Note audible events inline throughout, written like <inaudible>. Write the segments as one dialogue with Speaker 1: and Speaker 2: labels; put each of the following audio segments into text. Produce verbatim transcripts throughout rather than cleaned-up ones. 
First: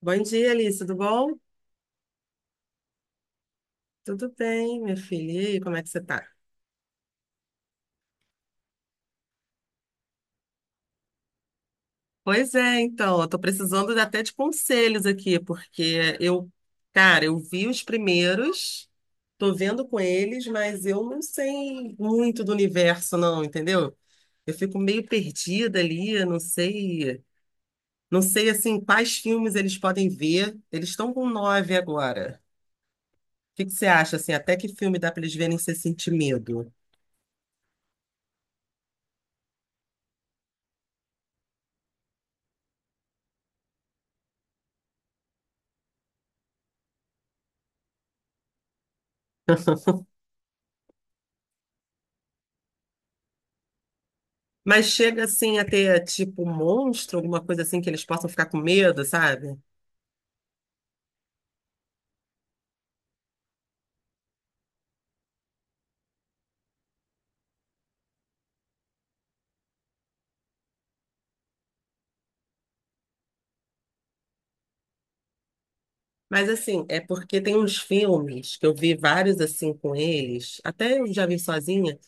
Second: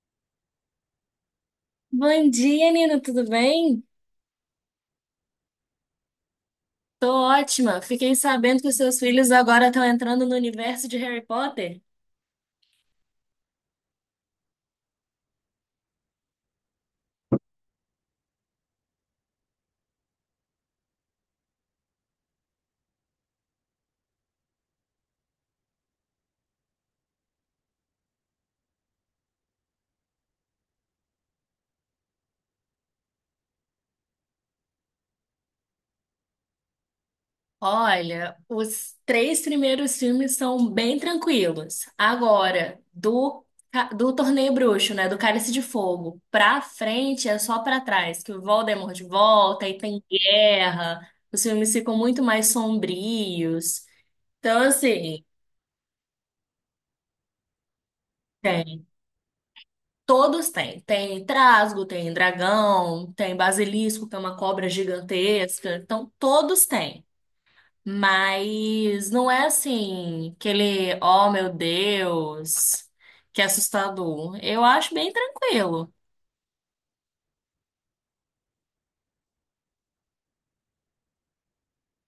Speaker 1: Bom dia, Alice, tudo bom?
Speaker 2: Bom dia, Nina, tudo bem?
Speaker 1: Tudo bem, minha filha. E aí, como é que você tá?
Speaker 2: Tô ótima. Fiquei sabendo que os seus filhos agora estão entrando no universo de Harry Potter.
Speaker 1: Pois é, então, eu tô precisando de- até de conselhos aqui, porque eu, cara, eu vi os primeiros, tô vendo com eles, mas eu não sei muito do universo, não, entendeu? Eu fico meio perdida ali, eu não sei, não sei, assim, quais filmes eles podem ver. Eles estão com nove agora. O que que você acha, assim, até que filme dá pra eles verem sem sentir medo?
Speaker 2: Olha, os três primeiros filmes são bem tranquilos. Agora, do, ca- do Torneio Bruxo, né, do Cálice de Fogo, pra frente é só pra trás, que o Voldemort volta e tem guerra, os filmes ficam muito mais sombrios. Então,
Speaker 1: Mas chega
Speaker 2: assim,
Speaker 1: assim a ter tipo um monstro, alguma coisa assim que eles possam ficar com
Speaker 2: é,
Speaker 1: medo, sabe?
Speaker 2: todos têm. Tem trasgo, tem dragão, tem basilisco, que é uma cobra gigantesca. Então, todos têm. Mas não é assim, aquele, oh meu Deus, que assustador. Eu acho bem tranquilo.
Speaker 1: Mas assim, é porque tem uns filmes que eu vi vários assim com eles, até eu já vi sozinha,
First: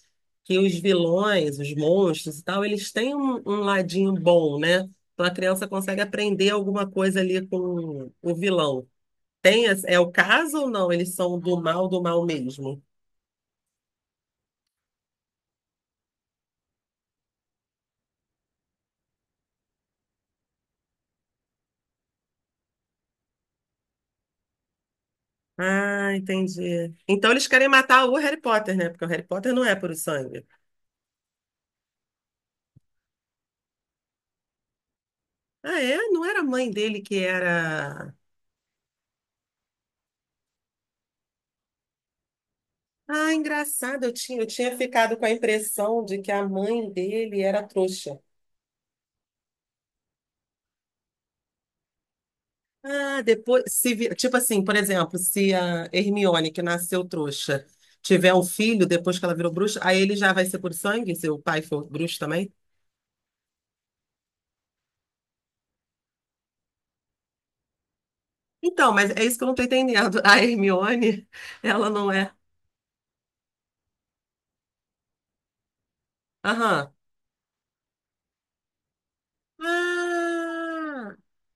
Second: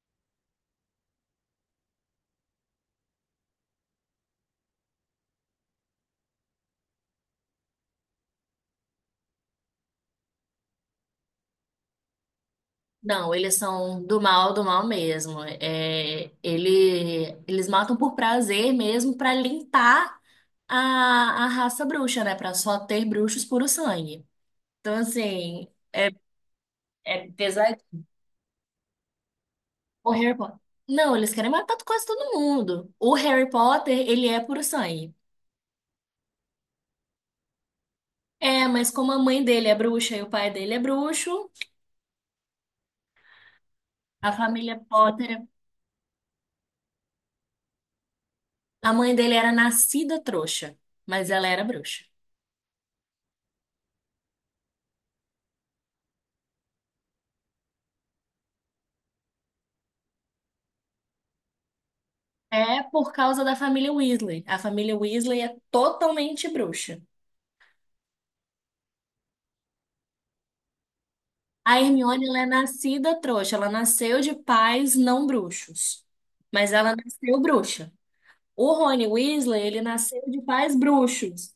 Speaker 1: que os vilões, os monstros e tal, eles têm um, um ladinho bom, né? Então a criança consegue aprender alguma coisa ali com o vilão. Tem, esse- é o caso ou não? Eles são do mal, do mal mesmo?
Speaker 2: Não, eles são do mal, do mal mesmo. É, ele, eles matam por prazer mesmo para limpar a, a raça bruxa, né? Para só ter bruxos puro sangue. Então, assim, é,
Speaker 1: Ah, entendi.
Speaker 2: é
Speaker 1: Então eles querem
Speaker 2: pesadinho.
Speaker 1: matar o Harry Potter, né? Porque o Harry Potter não é puro
Speaker 2: O Harry
Speaker 1: sangue.
Speaker 2: Potter. Não, eles querem matar quase todo mundo. O Harry Potter, ele é puro sangue.
Speaker 1: Ah, é? Não era a mãe dele que era.
Speaker 2: É, mas como a mãe dele é bruxa e o pai dele é bruxo,
Speaker 1: Ah, engraçado, eu
Speaker 2: a
Speaker 1: tinha, eu tinha
Speaker 2: família
Speaker 1: ficado com a
Speaker 2: Potter,
Speaker 1: impressão de que a mãe dele era trouxa.
Speaker 2: a mãe dele era nascida trouxa, mas ela era bruxa.
Speaker 1: Ah, depois, se, vi- tipo assim, por exemplo, se a Hermione, que nasceu trouxa, tiver um filho depois que ela virou bruxa, aí ele já vai ser por sangue, se o pai for bruxo também?
Speaker 2: É por causa da família Weasley. A família Weasley é totalmente bruxa.
Speaker 1: Então, mas é isso que eu não tô entendendo. <laughs> A Hermione,
Speaker 2: A
Speaker 1: ela não
Speaker 2: Hermione,
Speaker 1: é.
Speaker 2: ela é nascida trouxa. Ela nasceu de pais não bruxos, mas
Speaker 1: Aham.
Speaker 2: ela nasceu bruxa. O Rony Weasley, ele nasceu de pais
Speaker 1: Ah!
Speaker 2: bruxos.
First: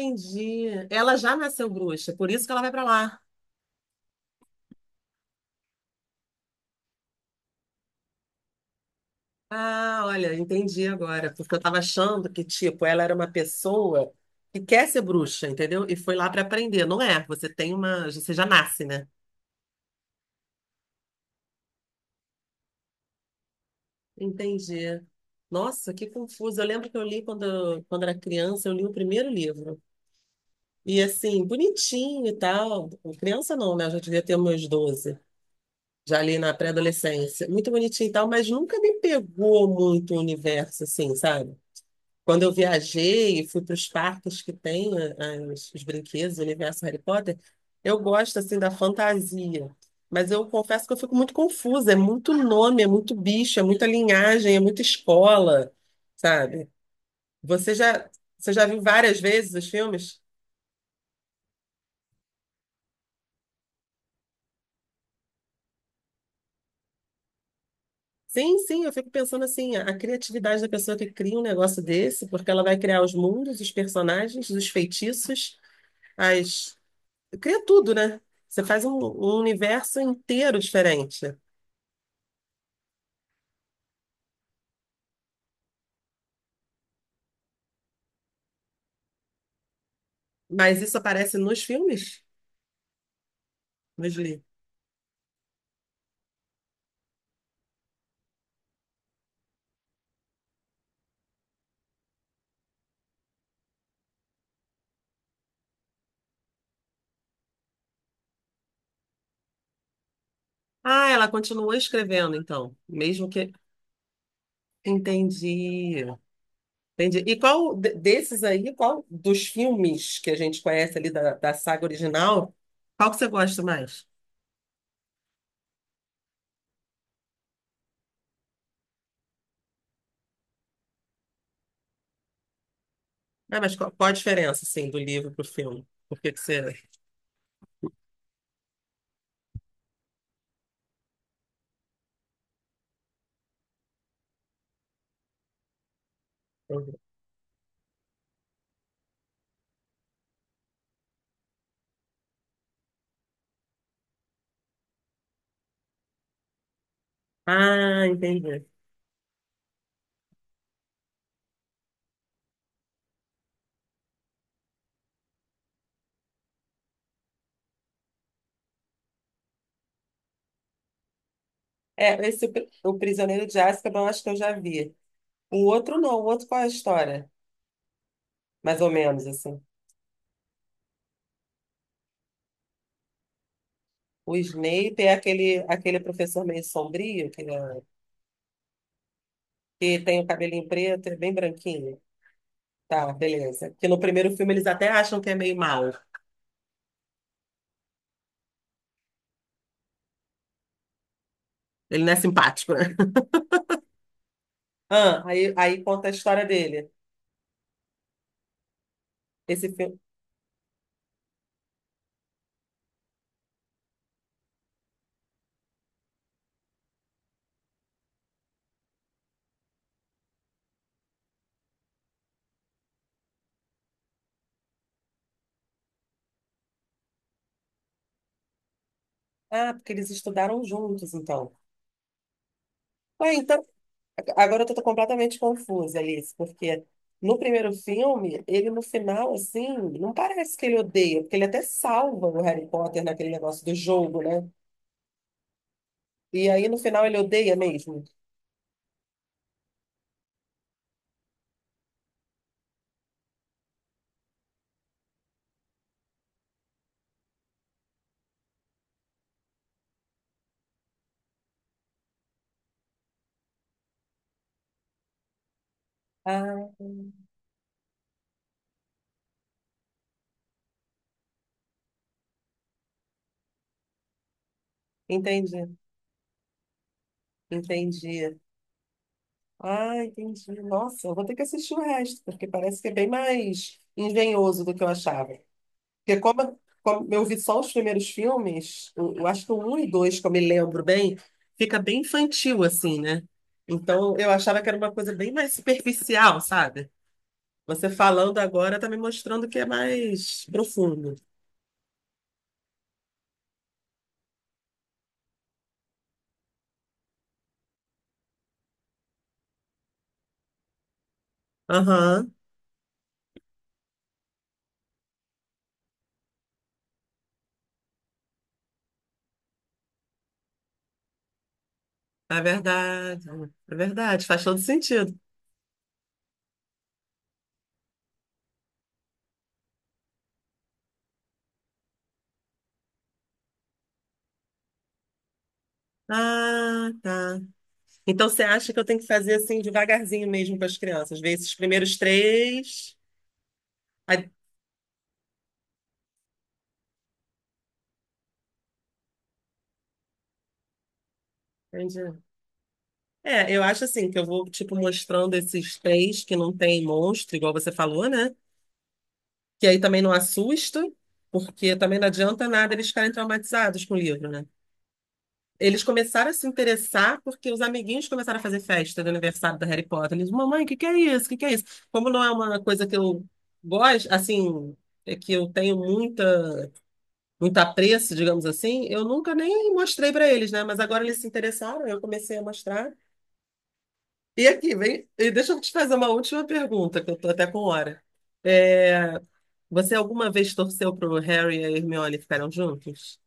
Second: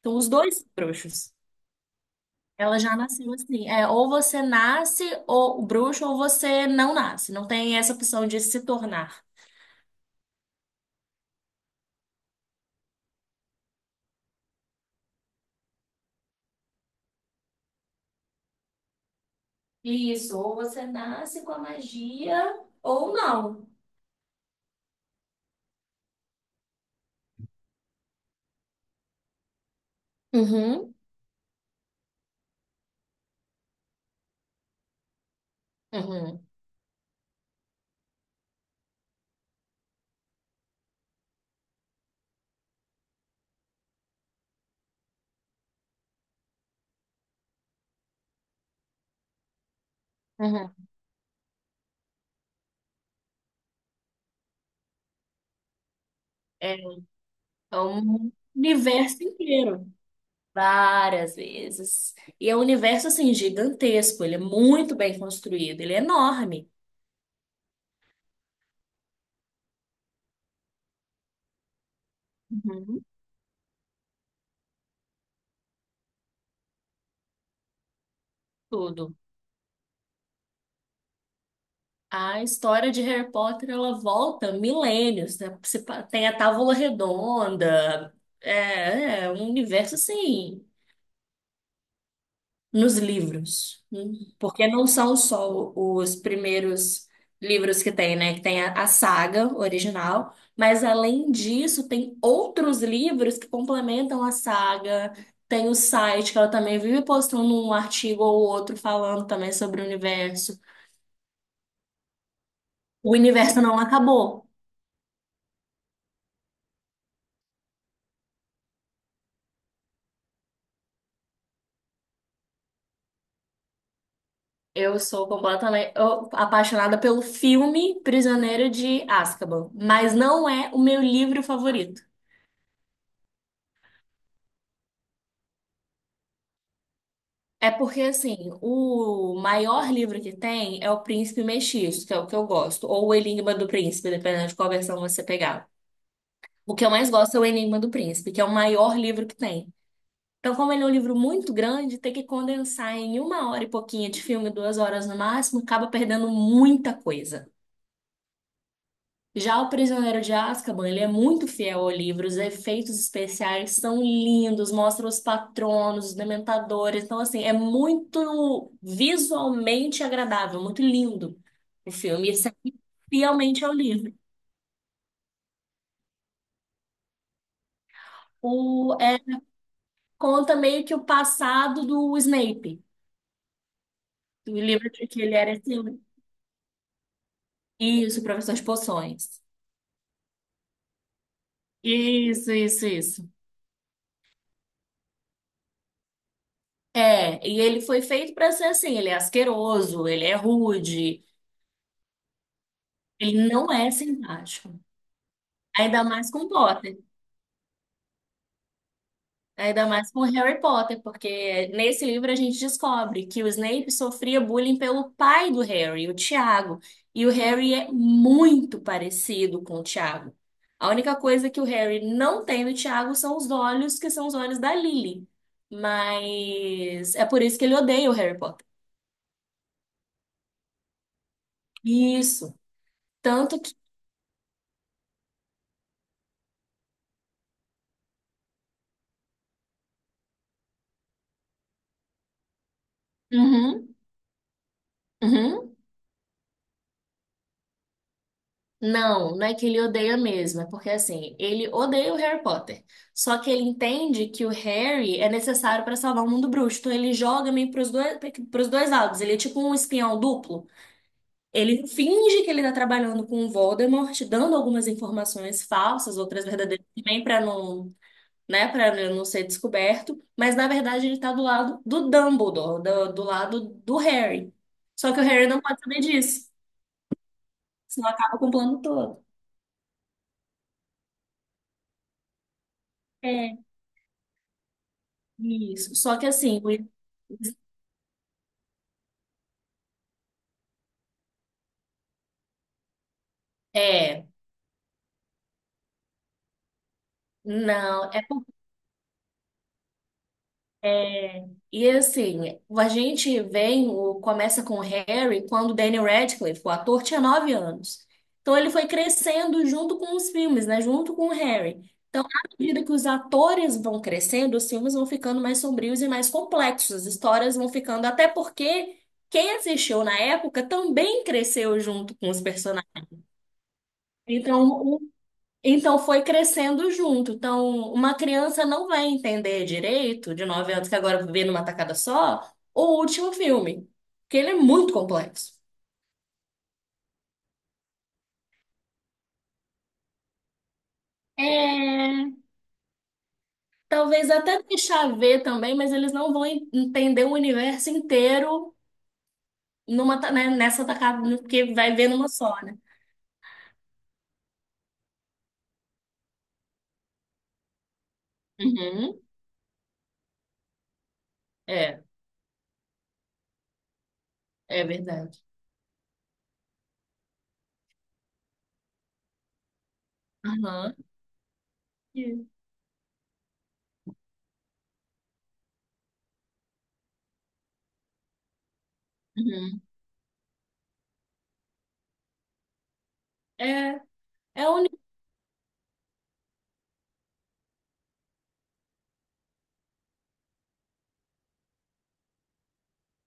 Speaker 2: Então, os dois são
Speaker 1: Ela
Speaker 2: bruxos.
Speaker 1: já nasceu bruxa, por isso que ela vai
Speaker 2: Ela
Speaker 1: pra
Speaker 2: já
Speaker 1: lá.
Speaker 2: nasceu assim. É, ou você nasce ou o bruxo ou você não nasce. Não tem essa opção de se tornar.
Speaker 1: Ah, olha, entendi agora, porque eu tava achando que, tipo, ela era uma pessoa que quer ser bruxa, entendeu? E foi lá pra aprender. Não é, você tem uma, você já nasce, né?
Speaker 2: Isso, ou você nasce com a magia ou não.
Speaker 1: Entendi. Nossa, que confuso. Eu lembro que eu li quando, quando era criança, eu li o primeiro livro.
Speaker 2: Uhum,
Speaker 1: E assim, bonitinho e tal. Criança não, né? Eu já devia ter meus doze, já ali
Speaker 2: uhum,
Speaker 1: na pré-adolescência. Muito bonitinho e tal, mas nunca me pegou muito o universo, assim, sabe? Quando eu viajei e fui para os parques que tem a- as- os brinquedos, o universo Harry Potter, eu gosto assim da fantasia. Mas eu
Speaker 2: uhum.
Speaker 1: confesso que eu fico muito confusa. É muito nome, é muito bicho, é muita linhagem, é muita escola, sabe?
Speaker 2: É
Speaker 1: Você
Speaker 2: é
Speaker 1: já,
Speaker 2: um
Speaker 1: você já viu várias
Speaker 2: universo
Speaker 1: vezes os
Speaker 2: inteiro.
Speaker 1: filmes?
Speaker 2: Várias vezes. E é um universo assim gigantesco, ele é muito bem construído, ele é enorme.
Speaker 1: Sim, sim, eu fico pensando assim, a a criatividade da pessoa que cria um negócio desse, porque ela vai criar
Speaker 2: Uhum.
Speaker 1: os mundos, os personagens, os feitiços, as Cria tudo, né? Você faz um,
Speaker 2: Tudo.
Speaker 1: um universo inteiro diferente.
Speaker 2: A história de Harry Potter, ela volta milênios, né? Se pa- Tem a Távola Redonda. É, é um universo assim,
Speaker 1: Mas isso aparece nos filmes?
Speaker 2: nos livros, né?
Speaker 1: Nos livros.
Speaker 2: Porque não são só os primeiros livros que tem, né? Que tem a, a saga original, mas além disso, tem outros livros que complementam a saga. Tem o site que ela também vive postando um artigo ou outro falando também sobre o universo.
Speaker 1: Ah, ela continua escrevendo, então.
Speaker 2: O
Speaker 1: Mesmo que.
Speaker 2: universo não acabou.
Speaker 1: Entendi. Entendi. E qual de- desses aí, qual dos filmes que a gente conhece ali da, da saga original, qual que você gosta mais?
Speaker 2: Eu sou completamente eu- apaixonada pelo filme Prisioneiro de Azkaban, mas não é o meu livro favorito.
Speaker 1: Ah, mas qual, qual a diferença, assim, do livro pro filme? Por que que você.
Speaker 2: É porque, assim, o maior livro que tem é O Príncipe Mestiço, que é o que eu gosto, ou O Enigma do Príncipe, dependendo de qual versão você pegar. O que eu mais gosto é O Enigma do Príncipe, que é o maior livro que tem. Então, como ele é um livro muito grande, ter que condensar em uma hora e pouquinho de filme, duas horas no máximo, acaba perdendo muita coisa.
Speaker 1: Ah, entendi.
Speaker 2: Já o Prisioneiro de Azkaban, ele é muito fiel ao livro, os efeitos especiais são lindos, mostra os patronos, os dementadores, então assim, é muito visualmente agradável, muito lindo o
Speaker 1: É,
Speaker 2: filme,
Speaker 1: esse
Speaker 2: isso é
Speaker 1: Pri- o Prisioneiro de
Speaker 2: fielmente ao
Speaker 1: Azkaban, eu
Speaker 2: livro.
Speaker 1: acho que eu já vi. O outro não, o outro qual é a história? Mais ou
Speaker 2: O, é,
Speaker 1: menos, assim.
Speaker 2: Conta meio que o passado do Snape,
Speaker 1: O
Speaker 2: do livro
Speaker 1: Snape
Speaker 2: de
Speaker 1: é
Speaker 2: que ele era
Speaker 1: aquele,
Speaker 2: esse,
Speaker 1: aquele professor meio sombrio, que, é-
Speaker 2: isso, professor de poções.
Speaker 1: que tem o cabelinho preto, é bem branquinho.
Speaker 2: Isso, isso,
Speaker 1: Tá,
Speaker 2: isso.
Speaker 1: beleza. Que no primeiro filme eles até acham que é meio mau.
Speaker 2: É, e ele foi feito para ser assim, ele é asqueroso, ele é rude.
Speaker 1: Ele não é simpático, né? <laughs>
Speaker 2: Ele não é simpático.
Speaker 1: Ah, aí, aí
Speaker 2: Ainda
Speaker 1: conta a
Speaker 2: mais
Speaker 1: história
Speaker 2: com
Speaker 1: dele.
Speaker 2: Potter.
Speaker 1: Esse
Speaker 2: Ainda
Speaker 1: filme.
Speaker 2: mais com Harry Potter, porque nesse livro a gente descobre que o Snape sofria bullying pelo pai do Harry, o Tiago. E o Harry é muito parecido com o Tiago. A única coisa que o Harry não tem do Tiago são os olhos, que são os olhos da Lily. Mas é por isso que ele odeia o Harry Potter.
Speaker 1: Ah, porque eles estudaram juntos, então.
Speaker 2: Isso.
Speaker 1: Ué,
Speaker 2: Tanto
Speaker 1: então,
Speaker 2: que.
Speaker 1: a- agora eu tô completamente confusa, Alice, porque no primeiro filme, ele no final, assim, não parece que ele odeia, porque ele até salva o Harry Potter naquele negócio do
Speaker 2: Uhum,
Speaker 1: jogo, né?
Speaker 2: uhum.
Speaker 1: E aí no final ele odeia mesmo.
Speaker 2: Não, não é que ele odeia mesmo, é porque assim, ele odeia o Harry Potter. Só que ele entende que o Harry é necessário para salvar o mundo bruxo. Então ele joga meio pros dois, pros dois lados. Ele é tipo um espião duplo. Ele finge que ele tá trabalhando com o Voldemort, dando algumas informações falsas, outras
Speaker 1: Ah,
Speaker 2: verdadeiras também para não, né, para não ser descoberto, mas na verdade ele tá do lado do Dumbledore, do, do lado do Harry. Só que o Harry não
Speaker 1: entendi,
Speaker 2: pode saber disso, senão
Speaker 1: entendi.
Speaker 2: acaba com o plano todo.
Speaker 1: Ah, entendi. Nossa, eu vou ter que assistir o resto, porque parece que é bem
Speaker 2: É.
Speaker 1: mais engenhoso do que eu achava.
Speaker 2: Isso. Só
Speaker 1: Porque
Speaker 2: que
Speaker 1: como,
Speaker 2: assim, o-
Speaker 1: como eu vi só os primeiros filmes, eu, eu acho que o um e dois, que eu me lembro bem, fica bem infantil, assim, né? Então
Speaker 2: é,
Speaker 1: eu achava que era uma coisa bem mais superficial, sabe? Você
Speaker 2: não, é,
Speaker 1: falando
Speaker 2: por-
Speaker 1: agora tá me mostrando que é mais profundo.
Speaker 2: é. E assim, a gente vem, o, começa com o Harry quando o Daniel Radcliffe, o ator, tinha nove anos. Então ele foi crescendo junto com os filmes, né? Junto com o Harry. Então,
Speaker 1: Aham,
Speaker 2: à medida que os atores vão crescendo, os filmes vão ficando mais sombrios e mais complexos, as histórias vão ficando, até porque quem assistiu na época também cresceu junto com os
Speaker 1: é
Speaker 2: personagens.
Speaker 1: verdade. É verdade, faz todo
Speaker 2: Então,
Speaker 1: sentido.
Speaker 2: Então foi crescendo junto. Então, uma criança não vai entender direito, de nove anos, que agora vê numa tacada só, o último filme, porque ele é muito complexo.
Speaker 1: Ah, tá. Então você acha que eu tenho que fazer assim devagarzinho mesmo para as crianças? Ver esses primeiros
Speaker 2: É,
Speaker 1: três. Aí-
Speaker 2: talvez até deixar ver também, mas eles não vão en- entender o universo inteiro numa, ta- né, nessa tacada, porque vai ver
Speaker 1: Entendi.
Speaker 2: numa só, né?
Speaker 1: É, eu acho assim que eu vou, tipo, mostrando esses três que não tem monstro, igual você falou, né?
Speaker 2: Uhum.
Speaker 1: Que aí também não assusta, porque também
Speaker 2: É,
Speaker 1: não adianta nada eles ficarem traumatizados com o livro, né?
Speaker 2: é verdade.
Speaker 1: Eles começaram a se interessar porque os amiguinhos começaram a fazer festa do aniversário da Harry Potter. Eles, mamãe, o que que
Speaker 2: Aham.
Speaker 1: é isso? O que que é isso? Como não é uma coisa que eu gosto, assim, é que eu tenho muita, muito apreço, digamos assim, eu nunca nem
Speaker 2: Uhum.
Speaker 1: mostrei para eles, né? Mas agora eles se interessaram, eu comecei a mostrar.
Speaker 2: É,
Speaker 1: E
Speaker 2: é
Speaker 1: aqui,
Speaker 2: o único.
Speaker 1: vem, e deixa eu te fazer uma última pergunta, que eu tô até com hora. É, você alguma vez torceu pro Harry e a Hermione ficaram juntos?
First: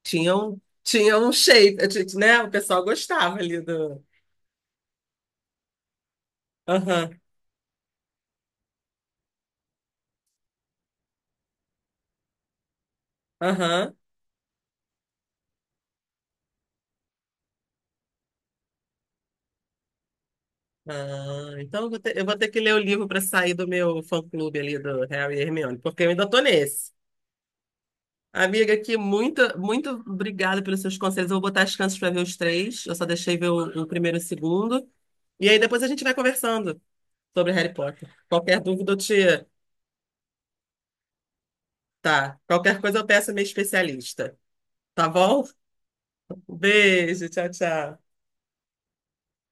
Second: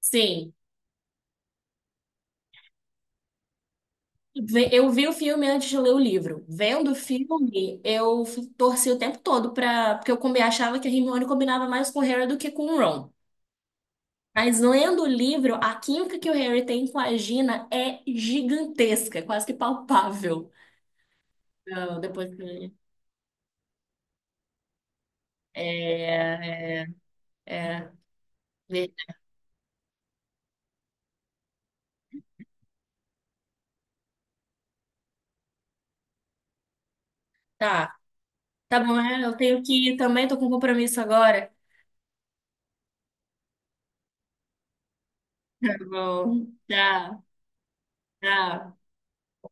Speaker 2: Sim.
Speaker 1: Tinham, tinham um shape, t- né? O pessoal gostava ali do.
Speaker 2: Ve- Eu vi o filme antes de ler o livro. Vendo o
Speaker 1: Aham,
Speaker 2: filme, eu f- torci o tempo todo pra. Porque eu combi- achava que a Hermione combinava mais com o Harry do que com o Ron.
Speaker 1: aham.
Speaker 2: Mas lendo o livro, a química que o Harry tem com a Gina é gigantesca, é quase que palpável.
Speaker 1: Ah, então eu vou
Speaker 2: Não,
Speaker 1: ter, eu
Speaker 2: depois
Speaker 1: vou ter que
Speaker 2: que-
Speaker 1: ler o livro para sair do meu fã-clube ali do Harry e Hermione, porque eu ainda tô
Speaker 2: é, é,
Speaker 1: nesse.
Speaker 2: é.
Speaker 1: Amiga,
Speaker 2: Ver-
Speaker 1: aqui, muito, muito obrigada pelos seus conselhos. Eu vou botar as chances para ver os três. Eu só deixei ver o, o primeiro e o segundo. E aí depois a gente vai conversando. Sobre Harry
Speaker 2: tá,
Speaker 1: Potter. Qualquer
Speaker 2: tá
Speaker 1: dúvida eu
Speaker 2: bom,
Speaker 1: te.
Speaker 2: é, eu tenho que ir também, tô com um compromisso agora.
Speaker 1: Tá. Qualquer coisa eu peço a minha especialista. Tá bom?
Speaker 2: Tá
Speaker 1: Um
Speaker 2: bom, tá,
Speaker 1: Beijo, tchau, tchau.
Speaker 2: tá.